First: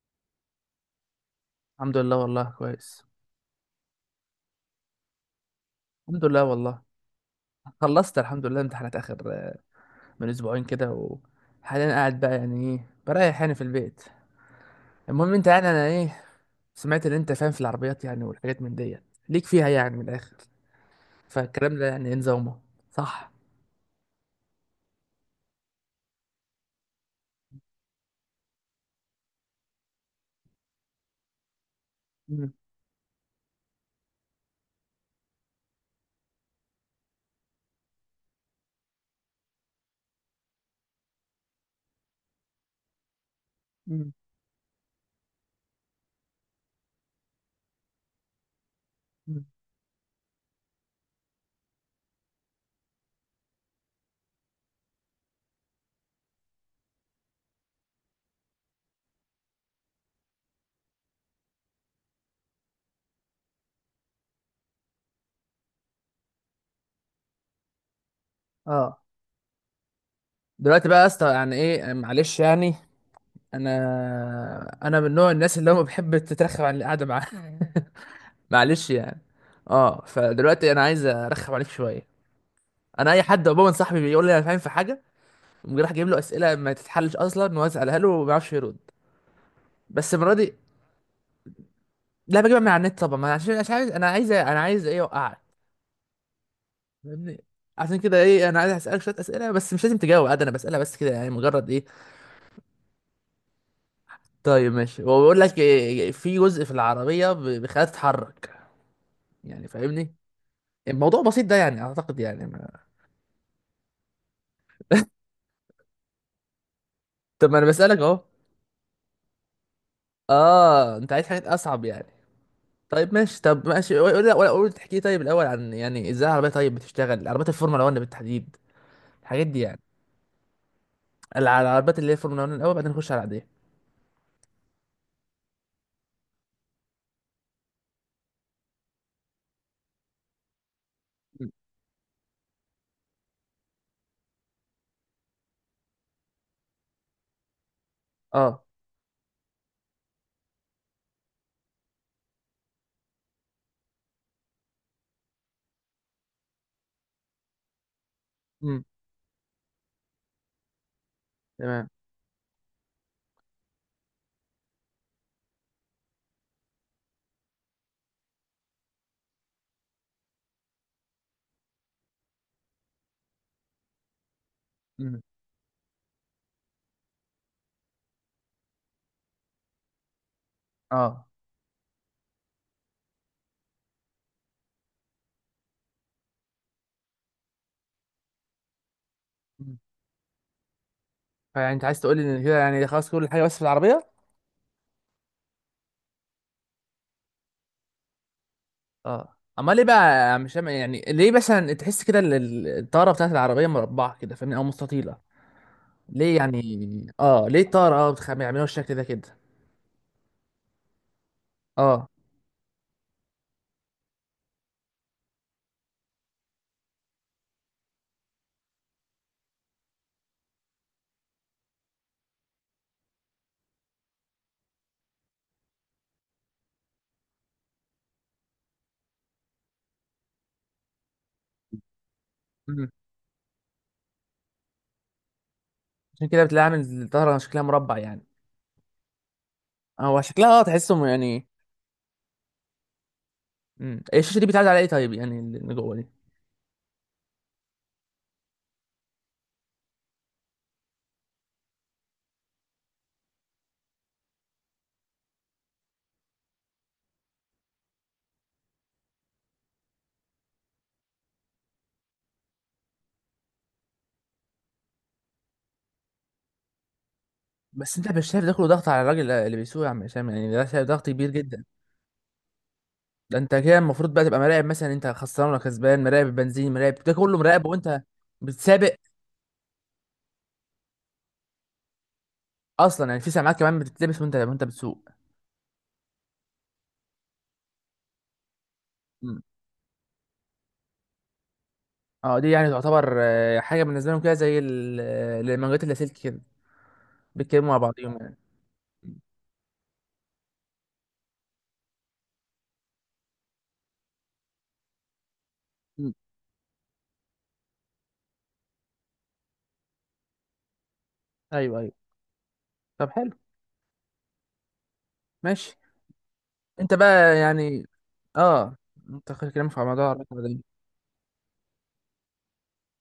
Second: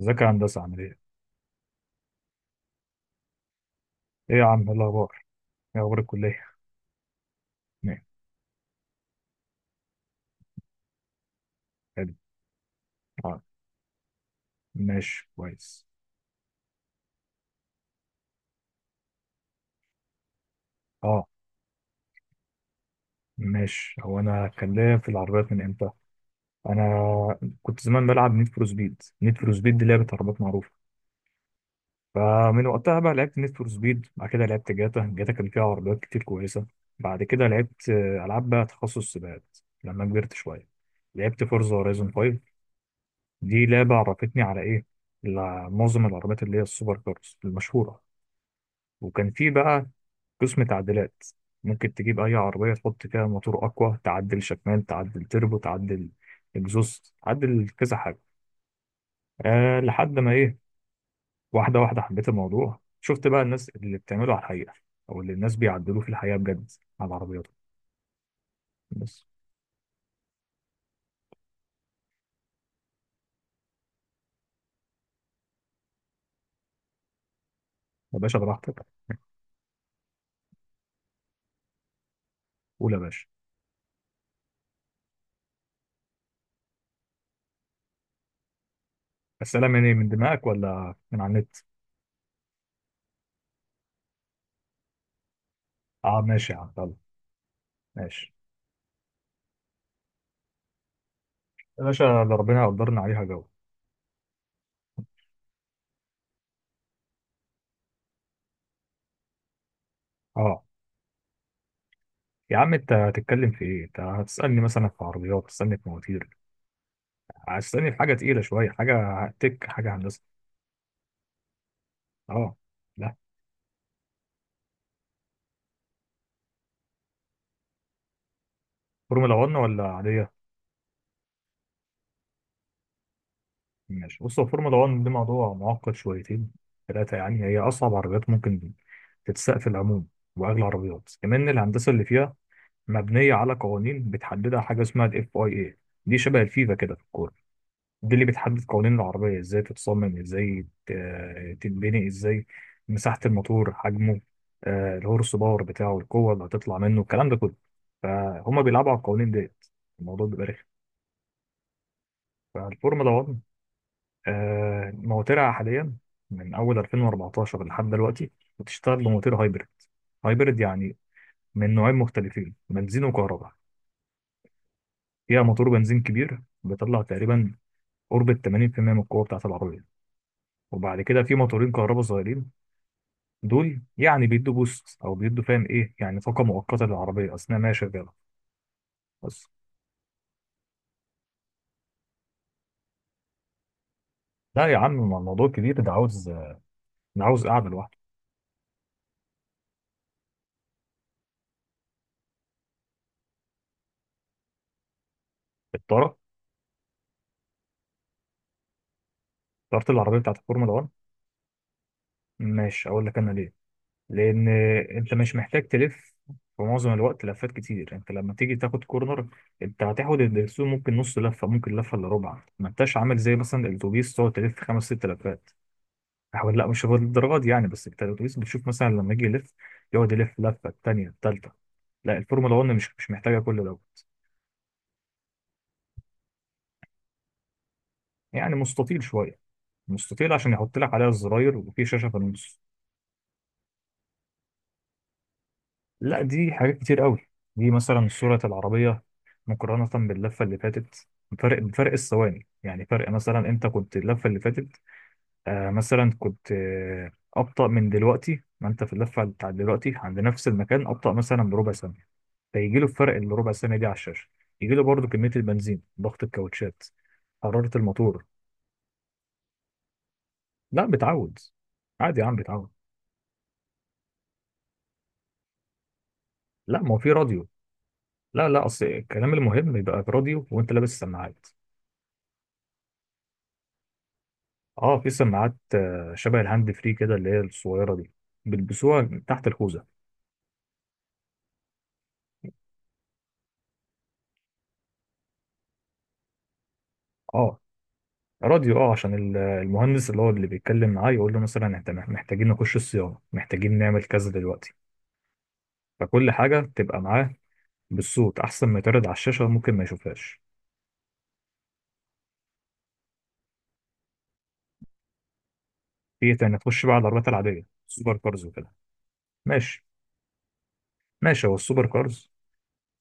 ازيك يا هندسة عامل ايه؟ الحمد لله والله كويس. ايه يا عم، ايه الأخبار؟ ايه أخبار الحمد لله الكلية؟ والله نعم. خلصت الحمد لله امتحانات اخر من اسبوعين كده. وحاليا حلو. قاعد بقى يعني ايه اه. بريح يعني في البيت. ماشي، المهم انت يعني كويس. انا ايه سمعت ان انت فاهم في العربيات يعني والحاجات من ديت ليك فيها يعني من الاخر. اه، فالكلام ده يعني ايه نظامه، صح؟ ماشي. هو أنا هتكلم في العربيات من امتى؟ أنا كنت زمان بلعب نيد فور سبيد. نيد فور سبيد دي لعبة عربيات معروفة. مم. فمن وقتها بقى لعبت نيد فور سبيد، بعد كده لعبت جاتا. جاتا كان فيها عربيات كتير كويسة. بعد كده لعبت ألعاب بقى تخصص سباقات لما كبرت شوية. لعبت فورزا هورايزون 5. دي لعبة مم. عرفتني على ايه؟ على معظم العربيات اللي هي السوبر كارز المشهورة. وكان مم. في بقى قسم تعديلات. ممكن تجيب أي عربية تحط فيها موتور أقوى، تعدل شكمان، تعدل تربو، تعدل إكزوست، تعدل كذا حاجة. أه، لحد ما إيه، واحدة واحدة حبيت الموضوع. شفت بقى الناس اللي بتعمله على الحقيقة، أو اللي الناس بيعدلوه في الحقيقة بجد على عربياتهم اه، بس. دلوقتي بقى يا اسطى يعني ايه معلش يعني، انا من نوع الناس اللي هم بحب تترخم عن القعده معاه. يا باشا براحتك. معلش يعني. اه، فدلوقتي انا عايز ارخم عليك شويه. قول يا انا اي باشا. حد عموما صاحبي بيقول لي انا فاهم في حاجه، قوم راح جايب له اسئله ما تتحلش اصلا واسالها له وما بيعرفش يرد. السلام من إيه، من بس المره دماغك دي ولا من على النت؟ لا، بجيبها من على النت طبعا، ما أنا عشان مش عايز، انا عايز انا عايز ايه اوقعك، أه ماشي يا عم، يلا. فاهمني؟ عشان كده ماشي ايه انا عايز اسالك شويه اسئله، بس مش لازم تجاوب عادي، انا بسالها بس كده يعني مجرد يا ايه. باشا، ده ربنا قدرنا عليها جو. طيب ماشي، هو بيقول لك إيه، في جزء في العربيه بيخليها تتحرك، يعني فاهمني؟ أه. الموضوع بسيط ده يعني اعتقد يعني يا عم ما... أنت هتتكلم في إيه؟ أنت هتسألني مثلا في عربيات، تسألني في مواتير، طب ما انا هتستني في بسالك حاجة اهو. تقيلة شوية، حاجة تك، حاجة هندسة. اه، انت عايز حاجات اصعب يعني. اه. طيب لا ماشي، طب ماشي قول لا، ولا قول تحكي طيب الاول عن يعني ازاي العربيه، طيب بتشتغل عربيات الفورمولا 1 بالتحديد، فورمولا الحاجات 1 دي يعني. ولا عادية. العربيات اللي هي الفورمولا 1 الاول، بعدين نخش على العاديه. ماشي، بص، هو فورمولا 1 دي موضوع معقد شويتين ثلاثة يعني. هي أصعب عربيات ممكن تتساق في العموم، وأغلى عربيات كمان. مم. الهندسة اللي فيها مبنية على قوانين بتحددها حاجة اسمها ال FIA. دي شبه الفيفا كده في الكورة. دي اللي بتحدد اه. قوانين العربية ازاي تتصمم، ازاي تتبني، ازاي مساحة الموتور، حجمه، الهورس باور بتاعه، القوة اللي هتطلع منه، الكلام ده كله. فهم مم. بيلعبوا على القوانين ديت. الموضوع بيبقى رخم. تمام. فالفورمولا 1 مواترها حاليا من أول 2014 لحد دلوقتي بتشتغل بمواتير هايبرد. هايبرد يعني من نوعين مختلفين، بنزين وكهرباء. مم. فيها موتور بنزين كبير بيطلع تقريبا قرب ال 80% من القوة بتاعة العربية، وبعد كده اه. في موتورين كهرباء صغيرين. دول يعني بيدوا بوست او بيدوا، فاهم ايه، يعني طاقه مؤقته للعربيه اثناء ما هي شغاله بس. مم. فيعني انت عايز تقول لي ان كده يعني خلاص كل حاجه بس في العربيه؟ لا يا عم، ما الموضوع كبير، ده عاوز، ده عاوز قاعده لوحده. اه، امال ليه بقى، مش يعني ليه مثلا تحس كده الطاره بتاعت العربيه مربعه كده، فاهمني، او مستطيله؟ الطاره ليه يعني؟ اه، ليه الطاره، اه، بيعملوها بالشكل ده كده؟ طاره العربيه بتاعت الفورمولا 1، اه. ماشي اقول لك انا ليه. لان انت مش محتاج تلف في معظم الوقت لفات كتير. انت لما تيجي تاخد كورنر، انت هتاخد الدرسون ممكن نص لفه، ممكن لفه الا ربع. ما انتش عامل زي مثلا الاتوبيس تقعد تلف خمس ست لفات. حاول، لا مش هو للدرجه دي يعني، بس انت الاتوبيس بتشوف مثلا لما يجي يلف، يقعد يلف لفه الثانيه، الثالثه. لا الفورمولا 1 مم. مش محتاجه كل دوت. عشان كده بتلاقي عامل الطاره شكلها مربع يعني. يعني مستطيل شويه. هو مستطيل عشان شكلها اه يحط لك تحسهم عليها يعني. الزراير، وفي شاشه في النص. الشاشه دي بتعدي على ايه طيب يعني اللي جوه دي؟ لا دي حاجات كتير قوي. دي مثلا صوره العربيه مقارنه باللفه اللي فاتت، فرق بفرق الثواني. يعني فرق، مثلا انت كنت اللفه اللي فاتت مثلا كنت ابطا من دلوقتي، ما انت في اللفه بتاعت دلوقتي عند نفس المكان ابطا مثلا بربع ثانيه، فيجي له الفرق اللي ربع سنه دي على الشاشه. يجي له برضه كميه البنزين، ضغط الكاوتشات، حراره بس انت الموتور. مش شايف ده كله ضغط على الراجل اللي بيسوق يا عم هشام؟ يعني ده لا شايف ضغط كبير بتعود. جدا. عادي يا عم، بتعود. ده انت كده المفروض بقى تبقى مراقب مثلا انت خسران ولا كسبان، مراقب البنزين، لا ما هو مراقب في ده كله، راديو. مراقب وانت لا، لا، اصل بتسابق. الكلام المهم يبقى في راديو وانت لابس سماعات. اصلا يعني في سماعات كمان بتتلبس وانت اه، بتسوق؟ في سماعات شبه الهاند فري كده، اللي هي الصغيره دي، بيلبسوها امم. تحت الخوذه. اه، دي يعني تعتبر حاجه بالنسبه لهم كده زي المانجات اللاسلكي كده، اه. بيتكلموا مع بعضهم يعني. راديو اه عشان المهندس اللي هو اللي بيتكلم معاه يقول له مثلا احنا محتاجين نخش الصيانه، محتاجين نعمل كذا دلوقتي. امم. فكل حاجه تبقى معاه بالصوت، احسن ما يتعرض على الشاشه ممكن ما يشوفهاش. ايوه ايوه. طب حلو. ماشي. في ايه تاني؟ نخش بقى انت على العربيات بقى العادية، يعني، السوبر كارز وكده. اه، انت كلامك ماشي، على موضوع الرقم ماشي. هو السوبر كارز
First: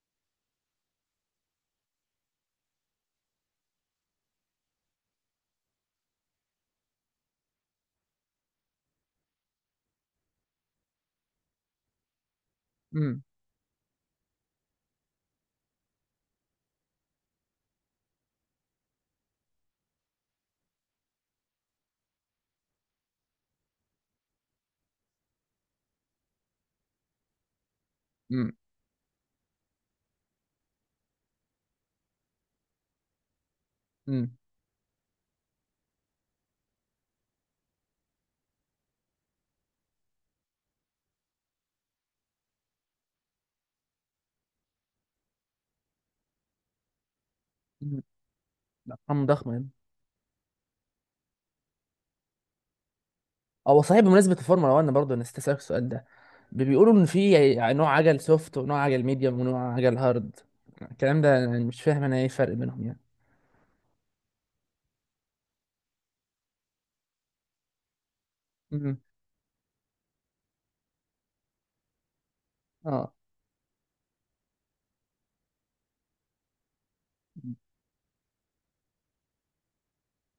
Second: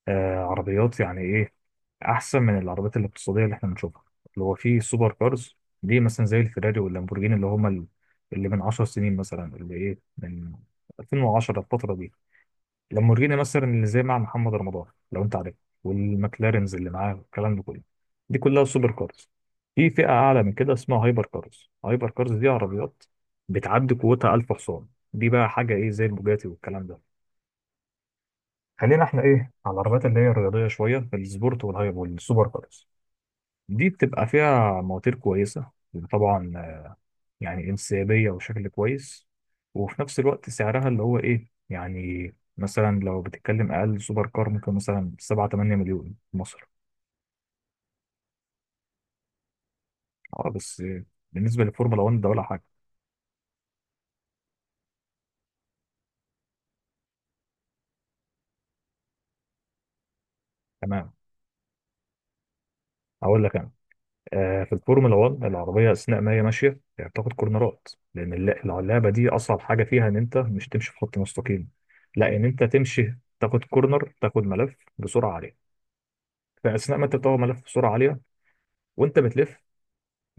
عربيات يعني ايه، احسن من العربيات الاقتصادية اللي احنا بنشوفها. اللي هو في سوبر كارز، دي مثلا زي الفيراري واللامبورجيني، اللي هما اللي من 10 سنين مثلا، اللي ايه، من 2010 الفترة دي. ده. لامبورجيني مثلا اللي زي مع محمد رمضان، لو انت عارف، والمكلارنز اللي معاه والكلام ده كله، دي كلها سوبر كارز. في فئة أعلى من كده اسمها هايبر كارز. هايبر كارز دي عربيات بتعدي قوتها 1000 حصان. دي بقى حاجة إيه زي البوجاتي والكلام ده. امم. خلينا إحنا إيه، على العربيات اللي هي الرياضية شوية، السبورت والهايبر والسوبر كارز. دي بتبقى امم. فيها مواتير كويسة طبعا، يعني انسيابية وشكل كويس، وفي نفس الوقت سعرها اللي هو إيه، يعني مثلا لو بتتكلم أقل سوبر كار ممكن مثلا 7 8 مليون في مصر. امم. ارقام ضخمه يعني. أه، بس بالنسبة للفورمولا 1 ده ولا حاجة. هو صحيح بمناسبه الفورمولا 1 برضه، انا استسألك السؤال ده، بيقولوا ان في يعني نوع عجل سوفت، ونوع عجل ميديوم، ونوع عجل هارد. تمام. الكلام ده انا مش فاهم، انا ايه الفرق بينهم يعني؟ هقول لك أنا. في الفورمولا 1 العربية أثناء ما هي ماشية يعني بتاخد كورنرات. لأن امم. اللعبة دي أصعب حاجة فيها إن أنت مش تمشي في خط مستقيم. لا، إن أنت اه. تمشي، تاخد كورنر، تاخد ملف بسرعة عالية. فأثناء ما أنت بتاخد ملف بسرعة عالية وأنت بتلف،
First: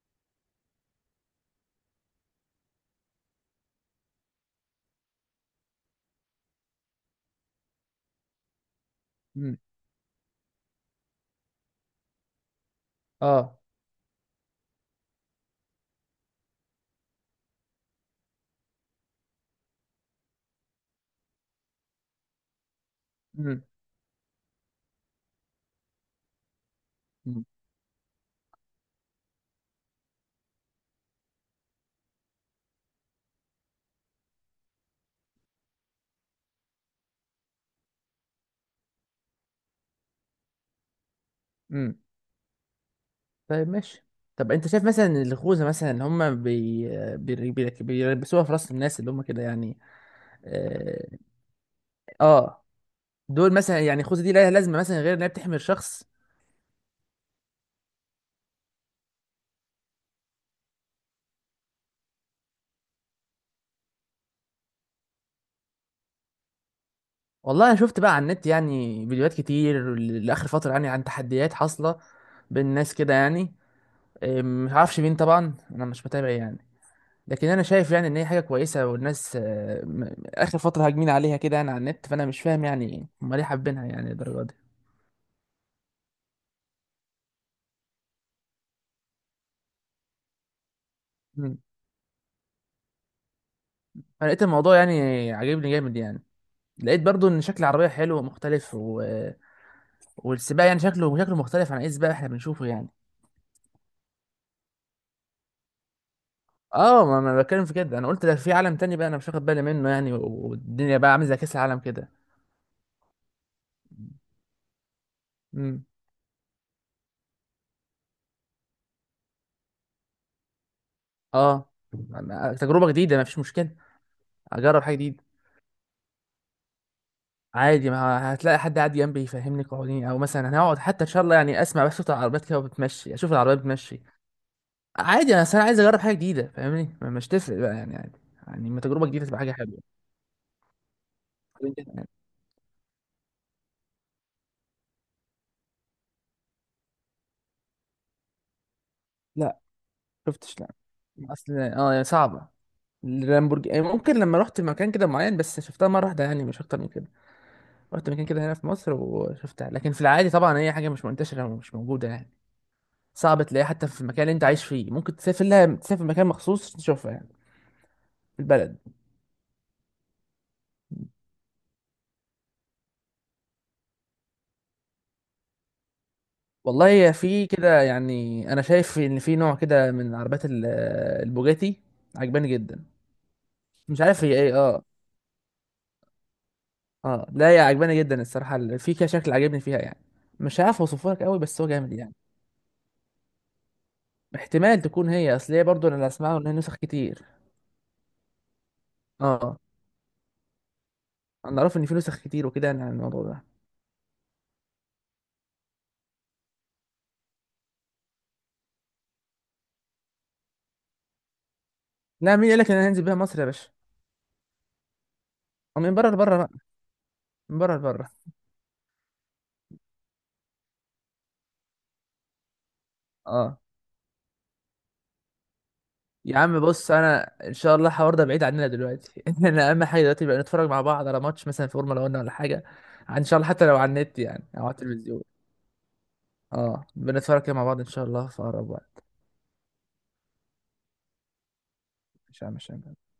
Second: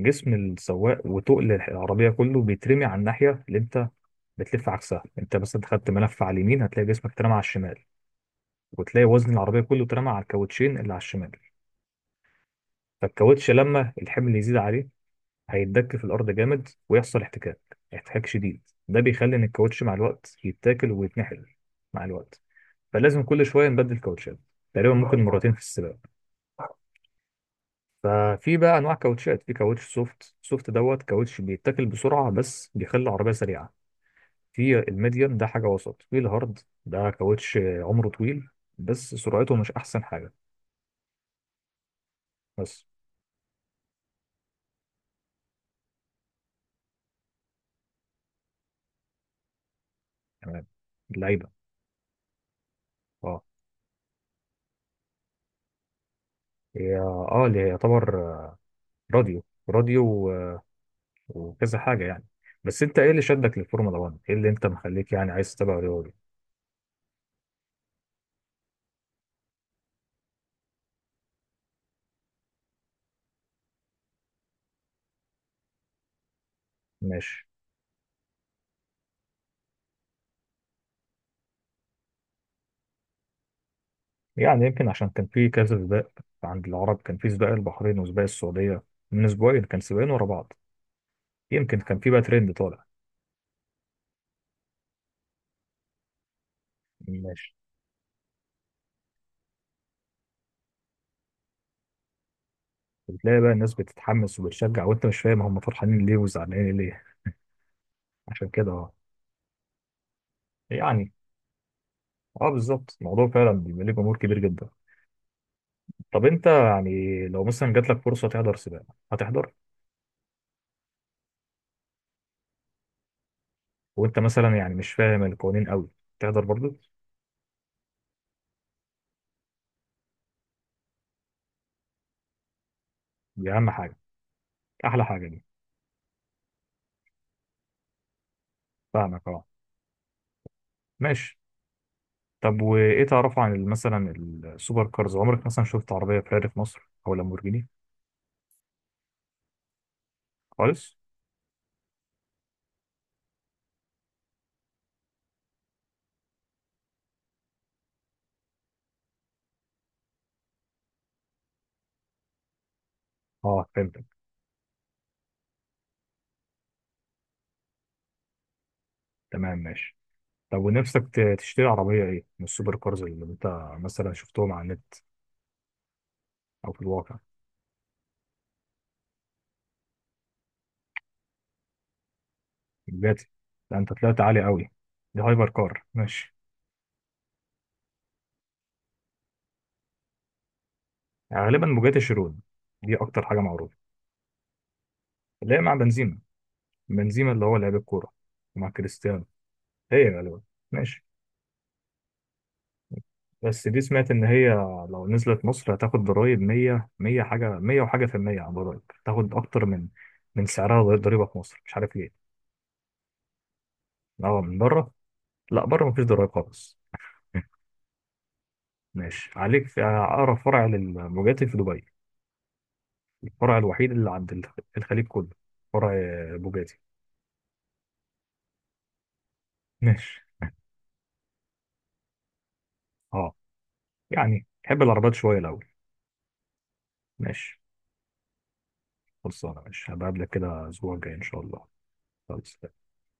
جسم السواق وتقل العربية كله بيترمي على الناحية اللي انت بتلف عكسها. انت مثلا خدت ملف على اليمين، هتلاقي جسمك اترمى على الشمال، وتلاقي وزن امم. العربية كله اترمى على الكاوتشين اللي على الشمال. فالكاوتش اه. لما الحمل يزيد عليه هيتدك في الأرض جامد، ويحصل احتكاك، احتكاك شديد. ده بيخلي ان الكاوتش مع الوقت يتاكل ويتنحل مع الوقت، فلازم كل امم. شوية نبدل كاوتشات. تقريبا ممكن مرتين في السباق. امم. ففي بقى انواع كاوتشات. في كاوتش سوفت. سوفت دوت كاوتش بيتاكل بسرعه، بس بيخلي العربيه سريعه. في الميديم، ده حاجة وسط. في الهارد، ده كاوتش عمره طويل بس سرعته مش أحسن حاجة. امم. بس. طيب ماشي. طب انت شايف مثلا إن الخوذه مثلا اللي هم بيلبسوها في راس الناس اللي هم كده يعني؟ تمام. اه. اللعيبة، آه، اه. دول مثلا يعني الخوذه دي لها لازمه مثلا غير انها بتحمي الشخص؟ هي اللي هي يعتبر راديو، راديو وكذا حاجة يعني. بس انت ايه اللي شدك للفورمولا 1؟ ايه اللي انت مخليك يعني عايز تتابع رياضي؟ والله انا شفت بقى على النت يعني فيديوهات كتير لاخر فتره يعني عن تحديات حاصله بين الناس كده يعني. مش عارفش مين طبعا، انا مش متابع يعني، ماشي. لكن انا شايف يعني ان هي حاجه كويسه، والناس اخر فتره هاجمين عليها كده يعني على النت، فانا مش فاهم يعني هم ليه حابينها يعني الدرجه دي. يعني يمكن عشان كان في كذا سباق. عند العرب كان في سباق البحرين وسباق السعودية، من اسبوعين كان سباقين ورا بعض، مم. يمكن كان في بقى ترند طالع. انا لقيت الموضوع يعني عاجبني جامد يعني، لقيت برضو ان ماشي. شكل العربيه حلو ومختلف و... والسباق يعني شكله مختلف عن اي سباق احنا بنشوفه يعني. بتلاقي بقى الناس بتتحمس وبتشجع، وانت مش فاهم هم فرحانين ليه وزعلانين ليه. اه، ما انا بتكلم في كده. انا قلت ده عشان في كده، عالم اه. تاني بقى، انا مش واخد بالي منه يعني، والدنيا يعني بقى عامله زي كاس العالم كده. اه، بالظبط، الموضوع فعلا بيبقى ليه جمهور كبير جدا. امم. طب انت يعني لو مثلا جات لك فرصه تحضر سباق، هتحضر؟ اه، تجربه جديده، ما فيش مشكله. وانت مثلا يعني اجرب مش حاجه فاهم جديده. القوانين قوي، تحضر برضو؟ عادي، ما هتلاقي حد قاعد جنبي يفهمني قوانين، او مثلا هنقعد حتى ان شاء الله يعني اسمع بس صوت العربيات كده بتمشي، اشوف دي العربيات اهم حاجه. بتمشي. احلى حاجه عادي، دي. انا اصل انا عايز اجرب حاجه جديده، فاهمني، مش تفرق بقى يعني عادي. يعني ما تجربه جديده فاهمك، تبقى اه، حاجه حلوه. ماشي. طب وايه تعرفه عن مثلا السوبر كارز؟ عمرك مثلا شفت عربيه فيراري في مصر او لامبورجيني لا، شفتش، لا. خالص؟ اصل اه يعني صعبه. اللامبورجيني يعني، ممكن لما رحت مكان كده معين بس شفتها مره واحده يعني، مش اكتر من كده. رحت مكان كده هنا في مصر وشفتها، لكن في العادي طبعا هي حاجة مش منتشرة ومش موجودة يعني. صعب تلاقيها اه حتى في فهمتك. المكان اللي انت عايش فيه، ممكن تسافر لها، تسافر مكان مخصوص تشوفها يعني في البلد. تمام، ماشي. طب ونفسك تشتري عربية ايه من السوبر كارز اللي انت مثلا شفتهم على النت، او في والله هي الواقع؟ في كده يعني، انا شايف ان في نوع كده من عربيات البوجاتي، عجباني جدا. بوجاتي؟ ده انت مش طلعت عارف هي عالي ايه، قوي. اه. دي هايبر كار، ماشي. اه، لا، هي عجباني جدا الصراحة، في كده شكل عاجبني فيها يعني، مش عارف اوصفه لك قوي يعني بس غالبا هو جامد بوجاتي يعني. شيرون، دي اكتر حاجة معروفة، احتمال تكون هي، اصل اللي هي هي مع برضه انا اللي بنزيما. اسمعه ان هي نسخ كتير. بنزيما اللي هو لعيب الكورة، ومع كريستيانو. اه، هي غالبا، ماشي. انا اعرف ان في نسخ كتير وكده يعني عن الموضوع ده. بس دي سمعت ان هي لو نزلت مصر هتاخد ضرايب 100، 100 حاجة، 100 وحاجة في المية على الضرايب، تاخد اكتر من سعرها ضريبة في مصر، مش عارف ليه. لا، مين قال لك ان انا هنزل بيها مصر يا باشا؟ اه، من بره؟ لا أو بره من مفيش بره ضرايب لبره بقى، خالص. من بره لبره. ماشي، عليك في أقرب فرع للبوجاتي في دبي، الفرع اه، الوحيد اللي عند الخليج كله. فرع يا عم بوجاتي. بص، انا ان شاء الله الحوار ده بعيد عننا دلوقتي. انا اهم حاجه ماشي. دلوقتي بقى نتفرج مع بعض على ماتش مثلا فورمولا 1 ولا حاجه، ان اه، شاء الله حتى لو على النت يعني يعني او على بحب العربيات التلفزيون. شوية الأول. اه، بنتفرج كده ماشي. مع بعض ان شاء الله في اقرب وقت. خلصانة، ماشي، هبقابلك كده الأسبوع الجاي إن شاء الله. مش عارف، مش خلاص. عارف.